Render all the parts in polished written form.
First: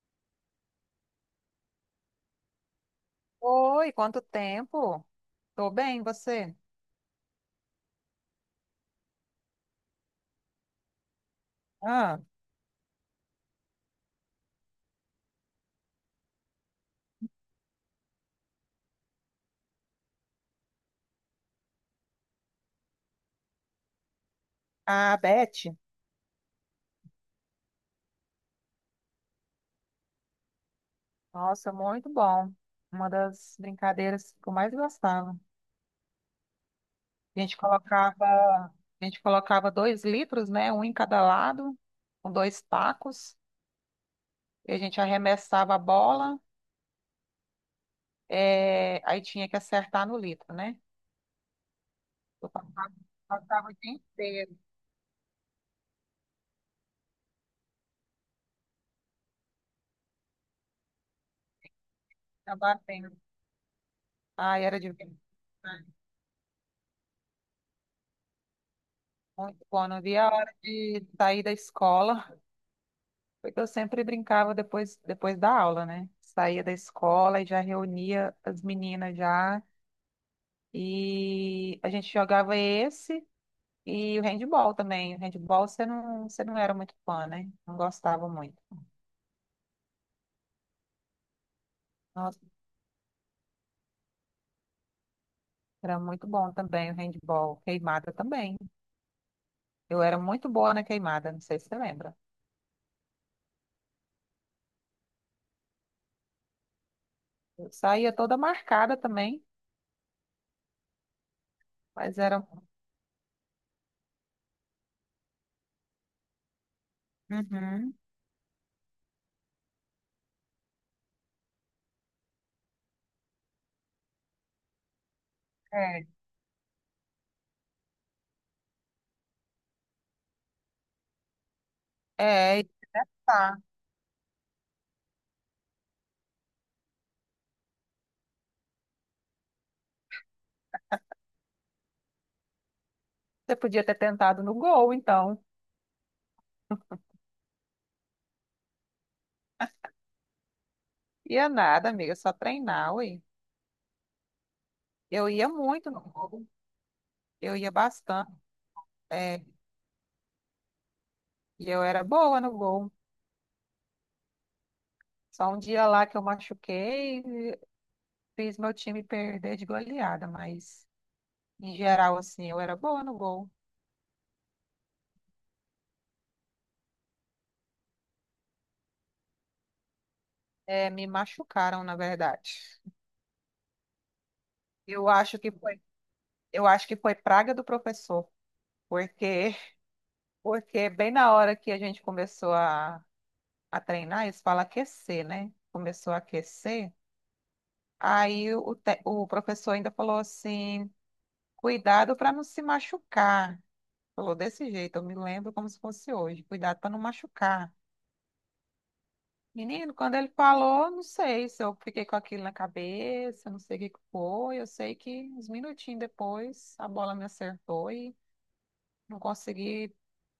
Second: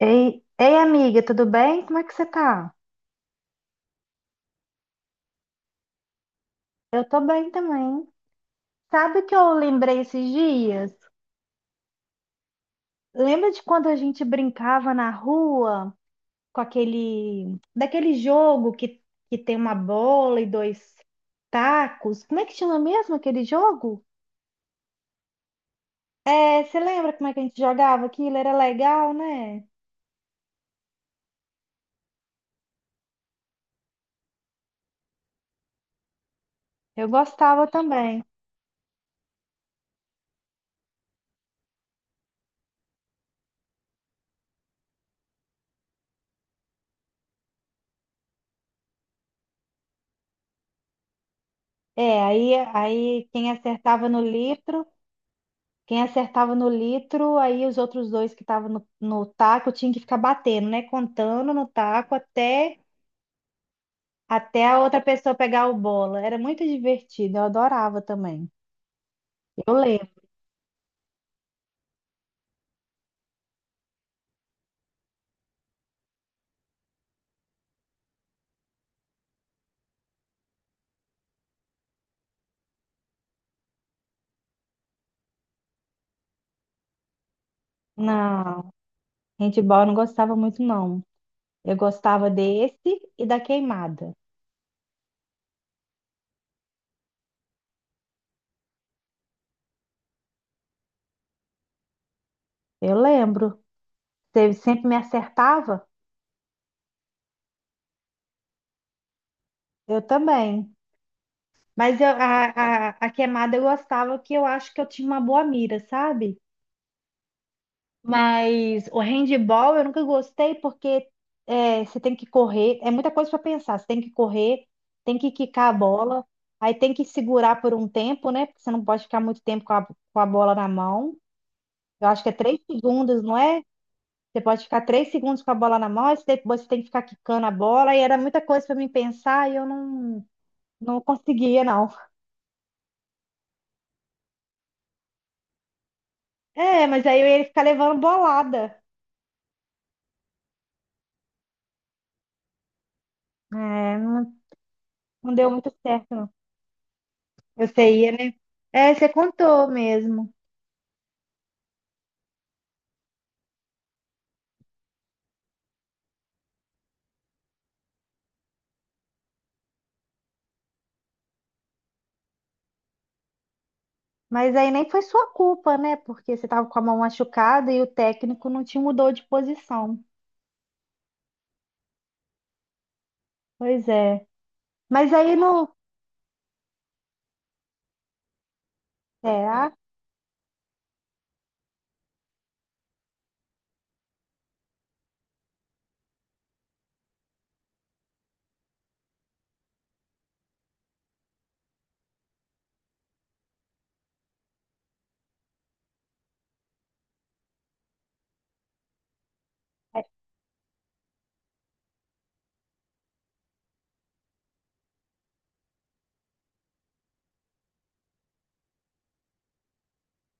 Ei, ei, amiga, tudo bem? Como é que você tá? Oi, quanto tempo? Tô bem, e você? Eu tô bem também. Sabe o que eu lembrei esses dias? Ah, Lembra de quando a gente brincava na rua com daquele jogo que tem uma bola e dois tacos? Como é que chama mesmo aquele jogo? a Beth. É, você lembra como é que a gente jogava aquilo? Era legal, né? Nossa, muito bom. Uma das brincadeiras que eu mais gostava. Eu a gente gostava também. colocava, a gente colocava dois litros, né? Um em cada lado, com dois tacos, e a gente arremessava a bola, é, aí tinha que acertar no litro, né? É, Eu aí, passava, aí quem passava o dia acertava no inteiro, litro. Quem acertava no litro, aí os outros dois que estavam no taco tinham que ficar batendo, né? Contando no taco tá batendo. Ai, até era a outra divertido, pessoa pegar o né? bola. Era muito divertido, eu adorava também. Muito Eu bom, não lembro. via a hora de sair da escola. Porque eu sempre brincava depois da aula, né? Saía da escola e já reunia as meninas já. E a gente jogava esse e o handball também. O handball você não era muito fã, né? Não gostava muito. Não, handball eu não gostava muito, não. Eu gostava Nossa, desse e da queimada. era muito bom também o handball. Queimada também. Eu era muito boa na queimada, não sei se você lembra. Eu lembro. Você sempre me acertava? Eu saía toda marcada também, Eu também. Mas eu- mas a, era. a, a queimada eu gostava, que eu acho que eu tinha uma boa mira, sabe? Uhum. Mas o handball eu nunca gostei porque você tem que correr, é muita coisa para pensar. Você tem que correr, tem que quicar a É. bola, aí tem que segurar por um tempo, né? Porque você não pode ficar muito tempo com com a bola na mão. Eu acho que é três É, e segundos, não tá. é? Você pode ficar 3 segundos com a bola na mão, depois você tem que ficar quicando a bola, e era muita coisa para mim pensar e eu não, não conseguia, não. Você podia ter tentado no gol, então. É, mas aí eu ia ficar levando bolada. Ia nada, amiga, é só treinar, ué. É, não, Eu não ia deu muito muito no certo, não. gol, eu Eu ia sei, bastante, né? É, você é, contou mesmo. e eu era boa no gol. Só um dia lá que eu machuquei, fiz meu time perder de goleada, mas em geral, assim, eu era boa no gol. Mas aí nem foi sua culpa, né? Porque você estava com a mão machucada e o técnico não te mudou de posição. É, me machucaram, na verdade. Pois é. Eu Mas aí acho que no. foi, eu acho que foi praga do professor, porque, Será? porque bem na hora que a gente começou a treinar, eles falam aquecer, né? Começou a aquecer. Aí o professor ainda falou assim: cuidado para não se machucar. Falou desse jeito, eu me lembro como se fosse hoje: cuidado para não machucar. Menino, quando ele falou, não sei se eu fiquei com aquilo na cabeça, não sei o que que foi. Eu sei que uns minutinhos depois a bola me acertou e não consegui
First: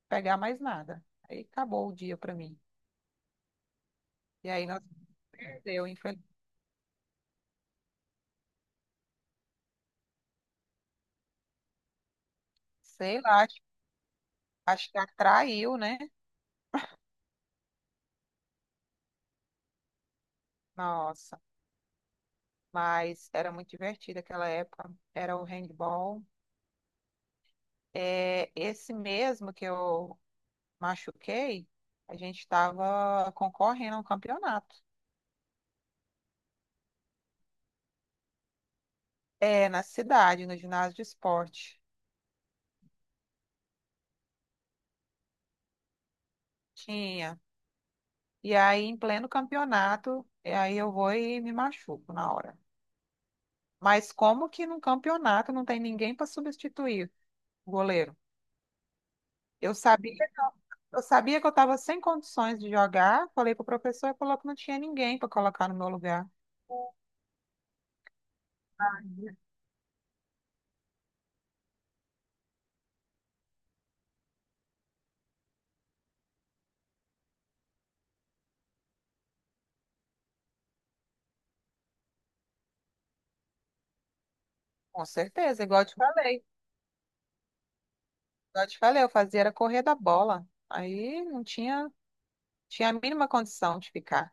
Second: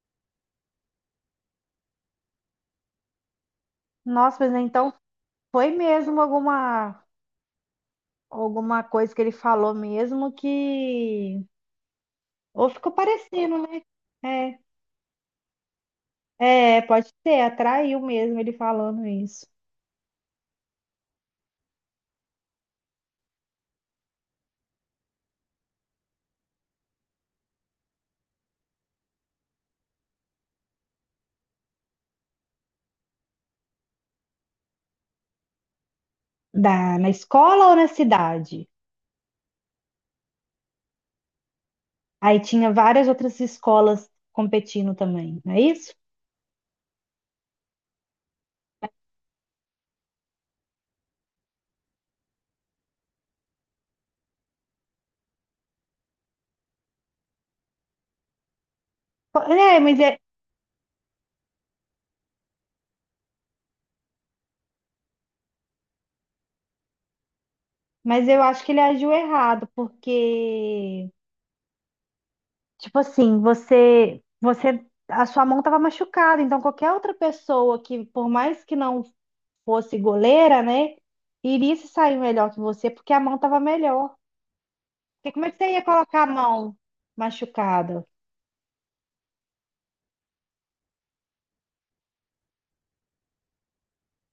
pegar mais nada. Aí acabou o dia para mim. Nossa, E mas aí nós então foi perdeu, mesmo alguma coisa que ele falou mesmo que. Ou ficou sei lá, parecendo, acho, né? acho que atraiu, né? Pode ser, atraiu mesmo ele falando isso. Nossa, mas era muito divertido aquela época. Era o handball. É, esse mesmo que eu machuquei, a gente estava concorrendo a um campeonato. Da, na escola ou na cidade? É, na cidade, no ginásio de esporte. Aí tinha várias outras escolas competindo também, não é isso? Tinha. E aí, em pleno campeonato, e aí eu vou e me machuco na hora. Mas como que num campeonato não tem ninguém para substituir o goleiro? É, Eu mas é. sabia, eu sabia que eu estava sem condições de jogar, falei pro professor e falou que não tinha ninguém para colocar no meu lugar. Mas eu acho que ele agiu errado, porque, tipo assim, você, a sua mão estava machucada, então qualquer outra pessoa que, por mais que não fosse goleira, né, iria se sair melhor que você, porque a mão estava melhor. Com Porque como é que certeza, você igual ia eu te colocar a falei. mão machucada? Igual eu te falei, eu fazia era correr da bola. Aí não tinha a mínima condição de ficar.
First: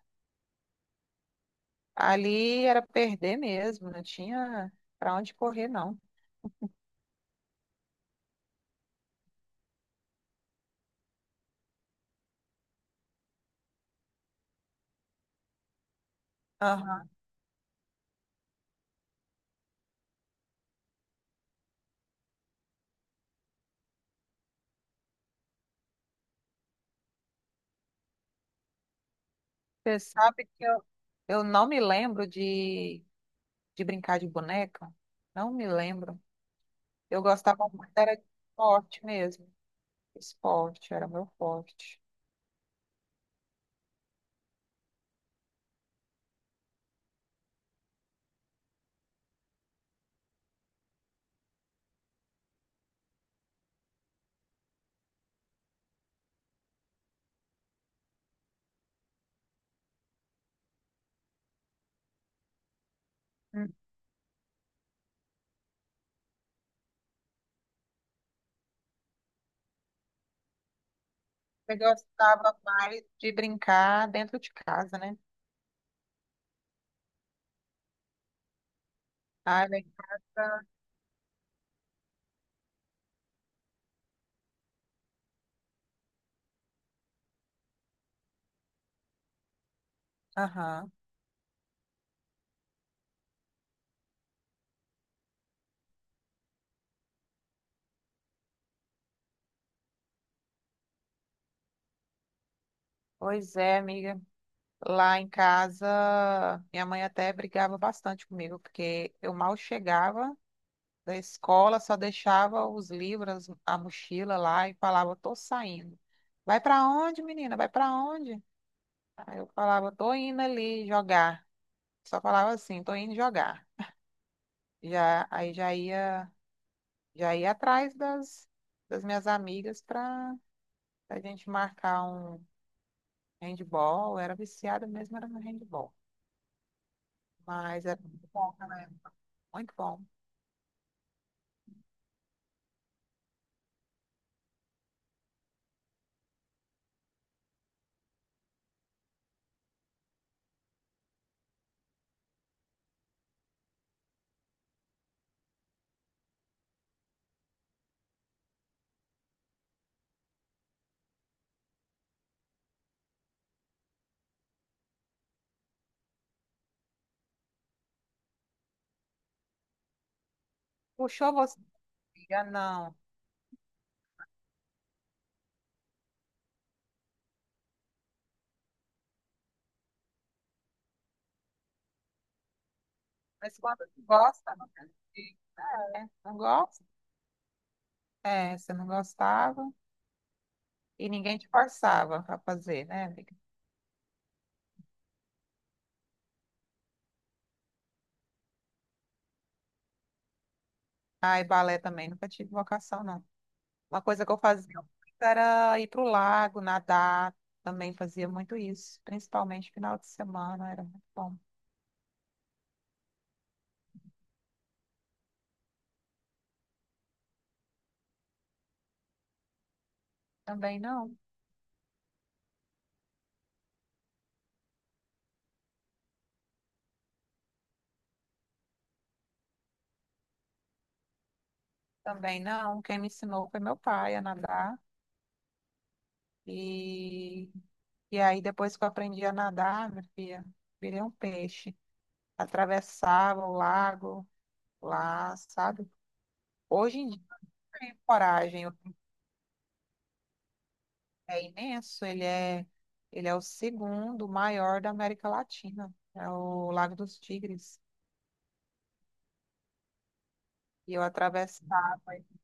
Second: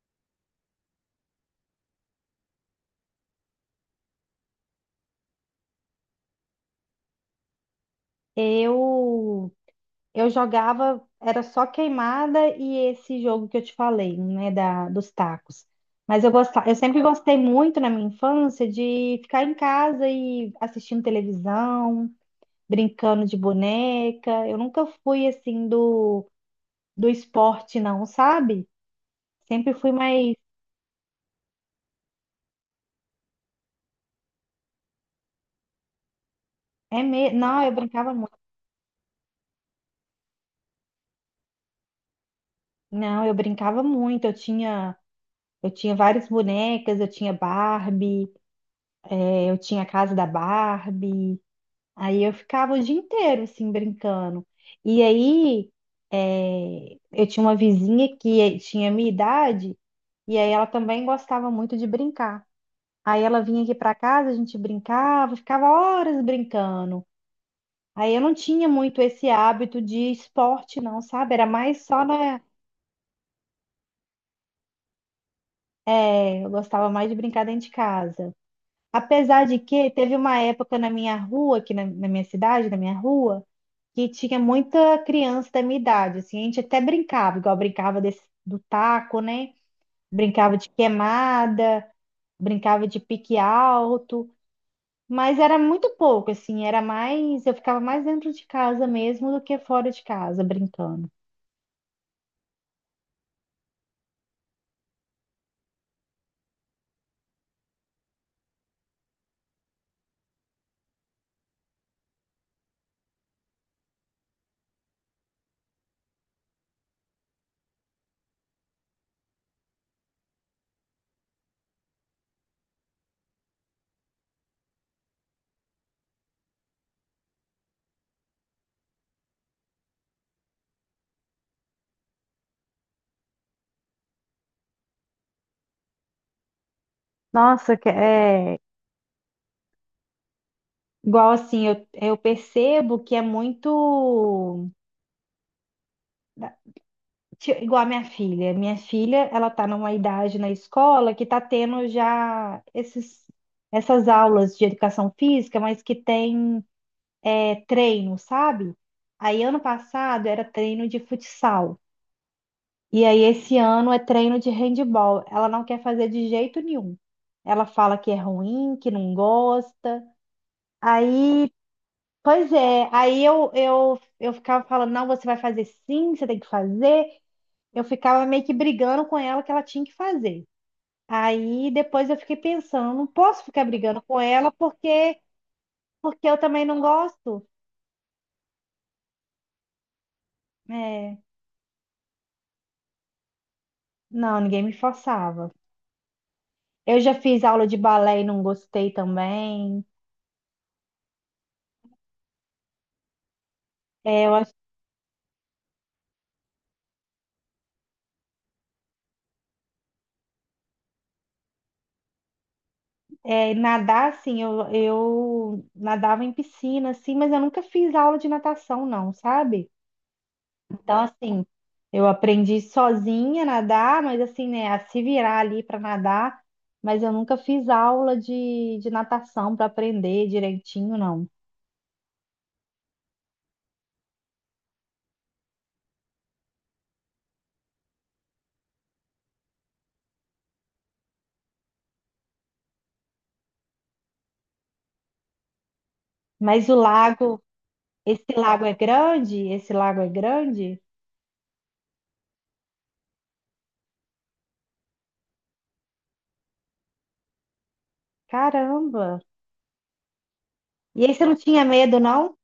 Ali era perder mesmo, não tinha para onde correr, não. Eu Eu jogava, era só queimada e esse jogo que eu te falei, né, dos tacos. Mas eu gostava, eu sempre Aham. gostei muito na minha infância de ficar em casa e assistindo televisão, brincando de boneca. Eu nunca fui assim do esporte, não, sabe? Sempre fui Você mais. sabe que eu não me lembro de brincar de boneca? Não me lembro. É Eu me... Não, gostava eu muito, brincava era de muito. esporte mesmo. Esporte era meu forte. Não, eu brincava muito. Eu tinha várias bonecas, eu tinha Barbie, eu tinha a casa da Barbie. Aí eu ficava o dia inteiro, assim, brincando. E aí, eu tinha uma vizinha que tinha a minha idade, e aí ela também gostava muito de brincar. Aí ela vinha aqui Hum. para casa, a gente brincava, ficava horas brincando. Aí eu não tinha muito esse hábito de esporte, não, sabe? Era Eu mais só na. gostava mais de brincar dentro de casa, né? Eh, eu gostava mais de brincar dentro de casa. Apesar de Ah, lá em que teve uma casa. época na minha rua, aqui na minha cidade, na minha rua, que tinha muita criança da minha idade, assim, a gente até brincava, igual brincava do taco, né? Brincava de Aham. queimada, brincava de pique alto, mas era muito pouco, assim, era mais, eu ficava mais dentro de casa mesmo do que fora de casa brincando. Pois é, amiga. Lá em casa, minha mãe até brigava bastante comigo, porque eu mal chegava da escola, só deixava os livros, a mochila lá e falava, tô saindo. Vai pra onde, menina? Vai pra onde? Aí eu falava, tô indo ali jogar. Só falava assim, tô indo jogar. Aí já ia atrás das minhas amigas pra a gente marcar um handball. Eu era viciada mesmo, era no handball. Nossa, Mas que- é muito bom, é né? Muito bom. igual assim, eu percebo que é muito Ti- Igual a minha filha. Minha filha, ela tá numa idade na escola que tá tendo já essas aulas de educação física, mas que tem treino, sabe? Aí ano passado era treino de futsal. E aí esse ano é treino de handball. Ela não quer fazer de jeito nenhum. Ela fala que é ruim, que não gosta. Puxou Aí, você, amiga? pois é, Não. aí eu ficava falando, não, você vai fazer sim, você tem que fazer. Eu ficava meio que brigando com ela que ela tinha que fazer. Aí depois eu fiquei pensando, não posso Mas ficar quando brigando com ela gosta, não tem porque jeito, né? porque eu Não também não gosta? gosto. É, você não gostava e É, ninguém te forçava para fazer, né, amiga? não, ninguém me forçava. Eu já fiz aula de balé e não gostei também. Ah, e balé também, nunca tive vocação, não. Uma É, coisa que eu, eu acho- fazia muito era ir pro lago, nadar, também fazia muito isso, principalmente final de semana, era muito bom. é, nadar, assim, eu nadava em piscina, assim, mas eu nunca fiz aula de natação, não, sabe? Também Então, não, assim, eu aprendi sozinha a nadar, mas assim, né, a se virar ali para nadar, mas eu nunca fiz aula de natação para aprender direitinho, não. também não. Quem me ensinou foi meu pai a nadar. E E aí, depois que eu aprendi a nadar, minha filha, virei um peixe. Atravessava o lago lá, sabe? Mas o Hoje em dia, lago, eu tenho esse lago coragem. é grande? Esse lago é grande? É imenso. Ele é o segundo maior da América Latina. É o Lago dos Tigres. Caramba! E eu E aí você não tinha medo, atravessava, não?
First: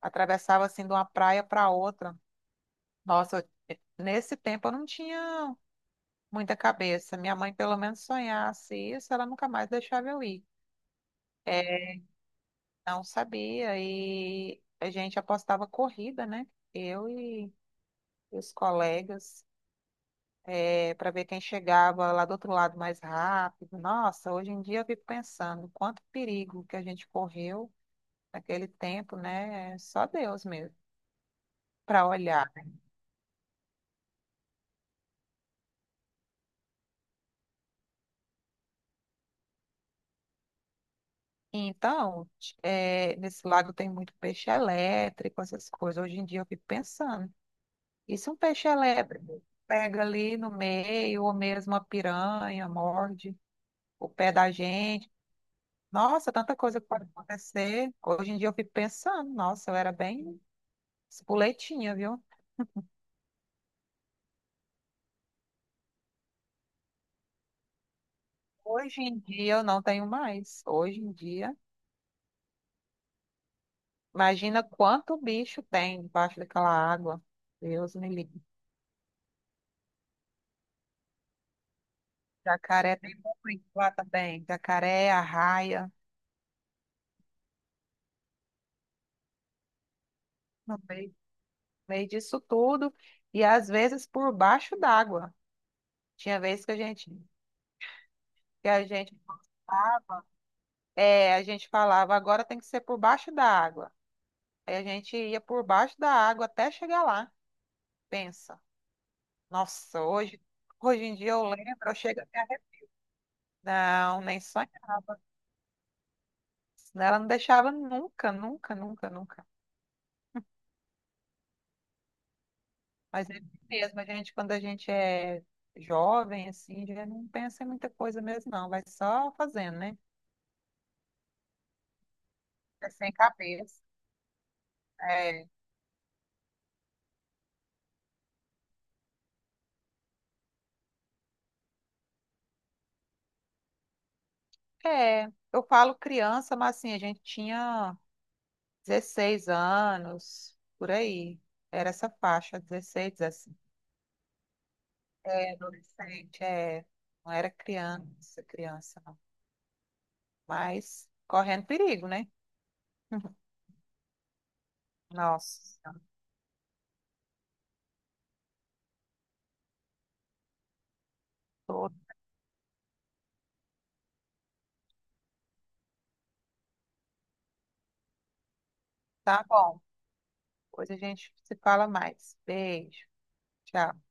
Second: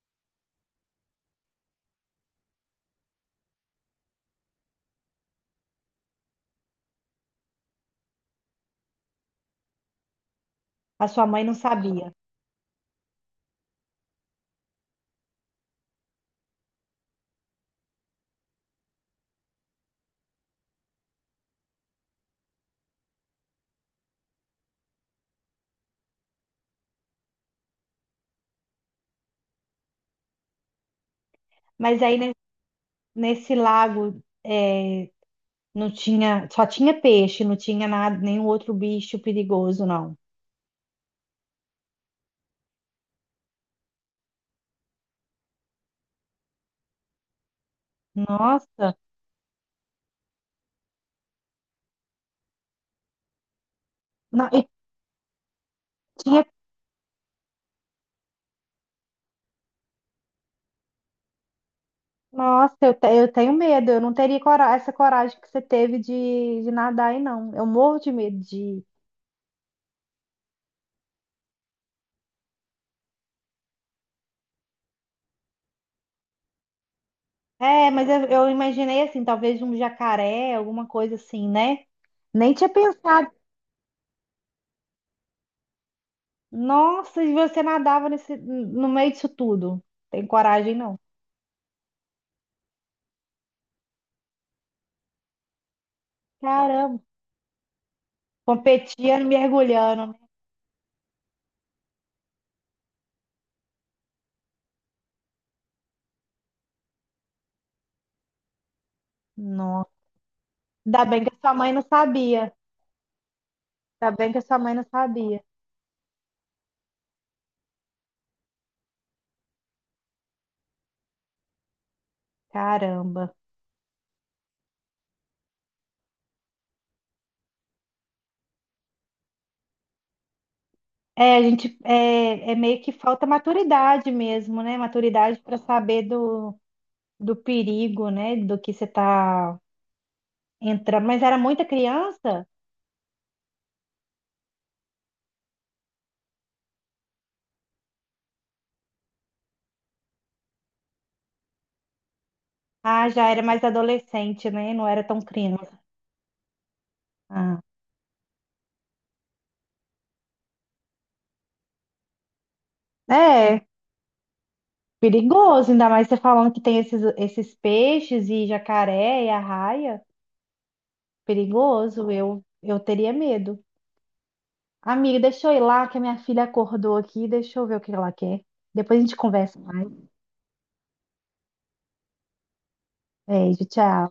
atravessava assim de uma praia para outra. Nossa, nesse tempo eu não tinha muita cabeça. Minha mãe, pelo menos, sonhasse isso, ela nunca mais deixava eu ir. A sua mãe não É, sabia. não sabia. E a gente apostava corrida, né? Eu e os colegas, para ver quem chegava lá do outro lado mais rápido. Nossa, hoje em dia eu fico pensando quanto perigo que a gente correu naquele tempo, né? Só Deus mesmo Mas para aí ne- olhar. nesse lago é, não tinha, só tinha peixe, não tinha nada, nenhum outro bicho perigoso, não. Então, nesse lago tem muito peixe elétrico, essas coisas. Hoje em dia eu fico pensando. E se um peixe Nossa! elétrico pega ali no meio, ou mesmo a piranha, morde o pé Não, da e gente? Nossa, tinha tanta coisa que pode acontecer. Hoje em dia eu fico pensando, nossa, eu era bem espoletinha, viu? Nossa, eu, te- eu tenho medo. Eu não teria cora- essa coragem que você teve de nadar aí, não. Eu morro de medo de. Hoje em dia eu não tenho mais. Hoje em dia, imagina quanto bicho tem debaixo daquela água. É, Deus mas me livre. eu imaginei assim, talvez um jacaré, alguma coisa assim, né? Nem tinha Jacaré tem pensado. muito lá também. Jacaré, arraia, Nossa, e você nadava no meio disso tudo. Tem coragem, no não. meio, no meio disso tudo. E às vezes por baixo d'água. Tinha vezes Caramba, que a gente, competia mergulhando, né? é, a gente falava, agora tem que ser por baixo da água. Aí a gente ia por baixo da água até chegar lá. Pensa, Nossa, nossa, hoje ainda em bem dia que a eu sua mãe lembro, não eu chego até. sabia. Ainda Não, bem que nem a sua mãe não sonhava. sabia. Senão ela não deixava nunca, nunca, nunca, nunca. Mas Caramba. é assim mesmo, quando a gente é jovem, assim, já não pensa em muita coisa mesmo, não. Vai só fazendo, né? É, a gente é, é meio É que sem falta cabeça. maturidade mesmo, né? Maturidade É, para saber do, do perigo, né? Do que você tá entrando. Mas era muita criança? é, eu falo criança, mas assim, a gente tinha 16 anos, por aí. Era essa faixa, Ah, 16 já era 17. mais adolescente, né? Não era tão É, criança. adolescente, é. Não era Ah, criança, criança, não. Mas correndo perigo, né? é Nossa, perigoso, ainda Senhora. mais você falando que tem esses peixes e jacaré e arraia. Tô- Perigoso, eu teria medo. Amiga, deixa eu ir lá que a minha filha acordou aqui. Deixa eu ver o que ela quer. Depois a gente tá conversa bom. mais. Depois a gente se fala mais. Beijo. Beijo, Tchau. tchau.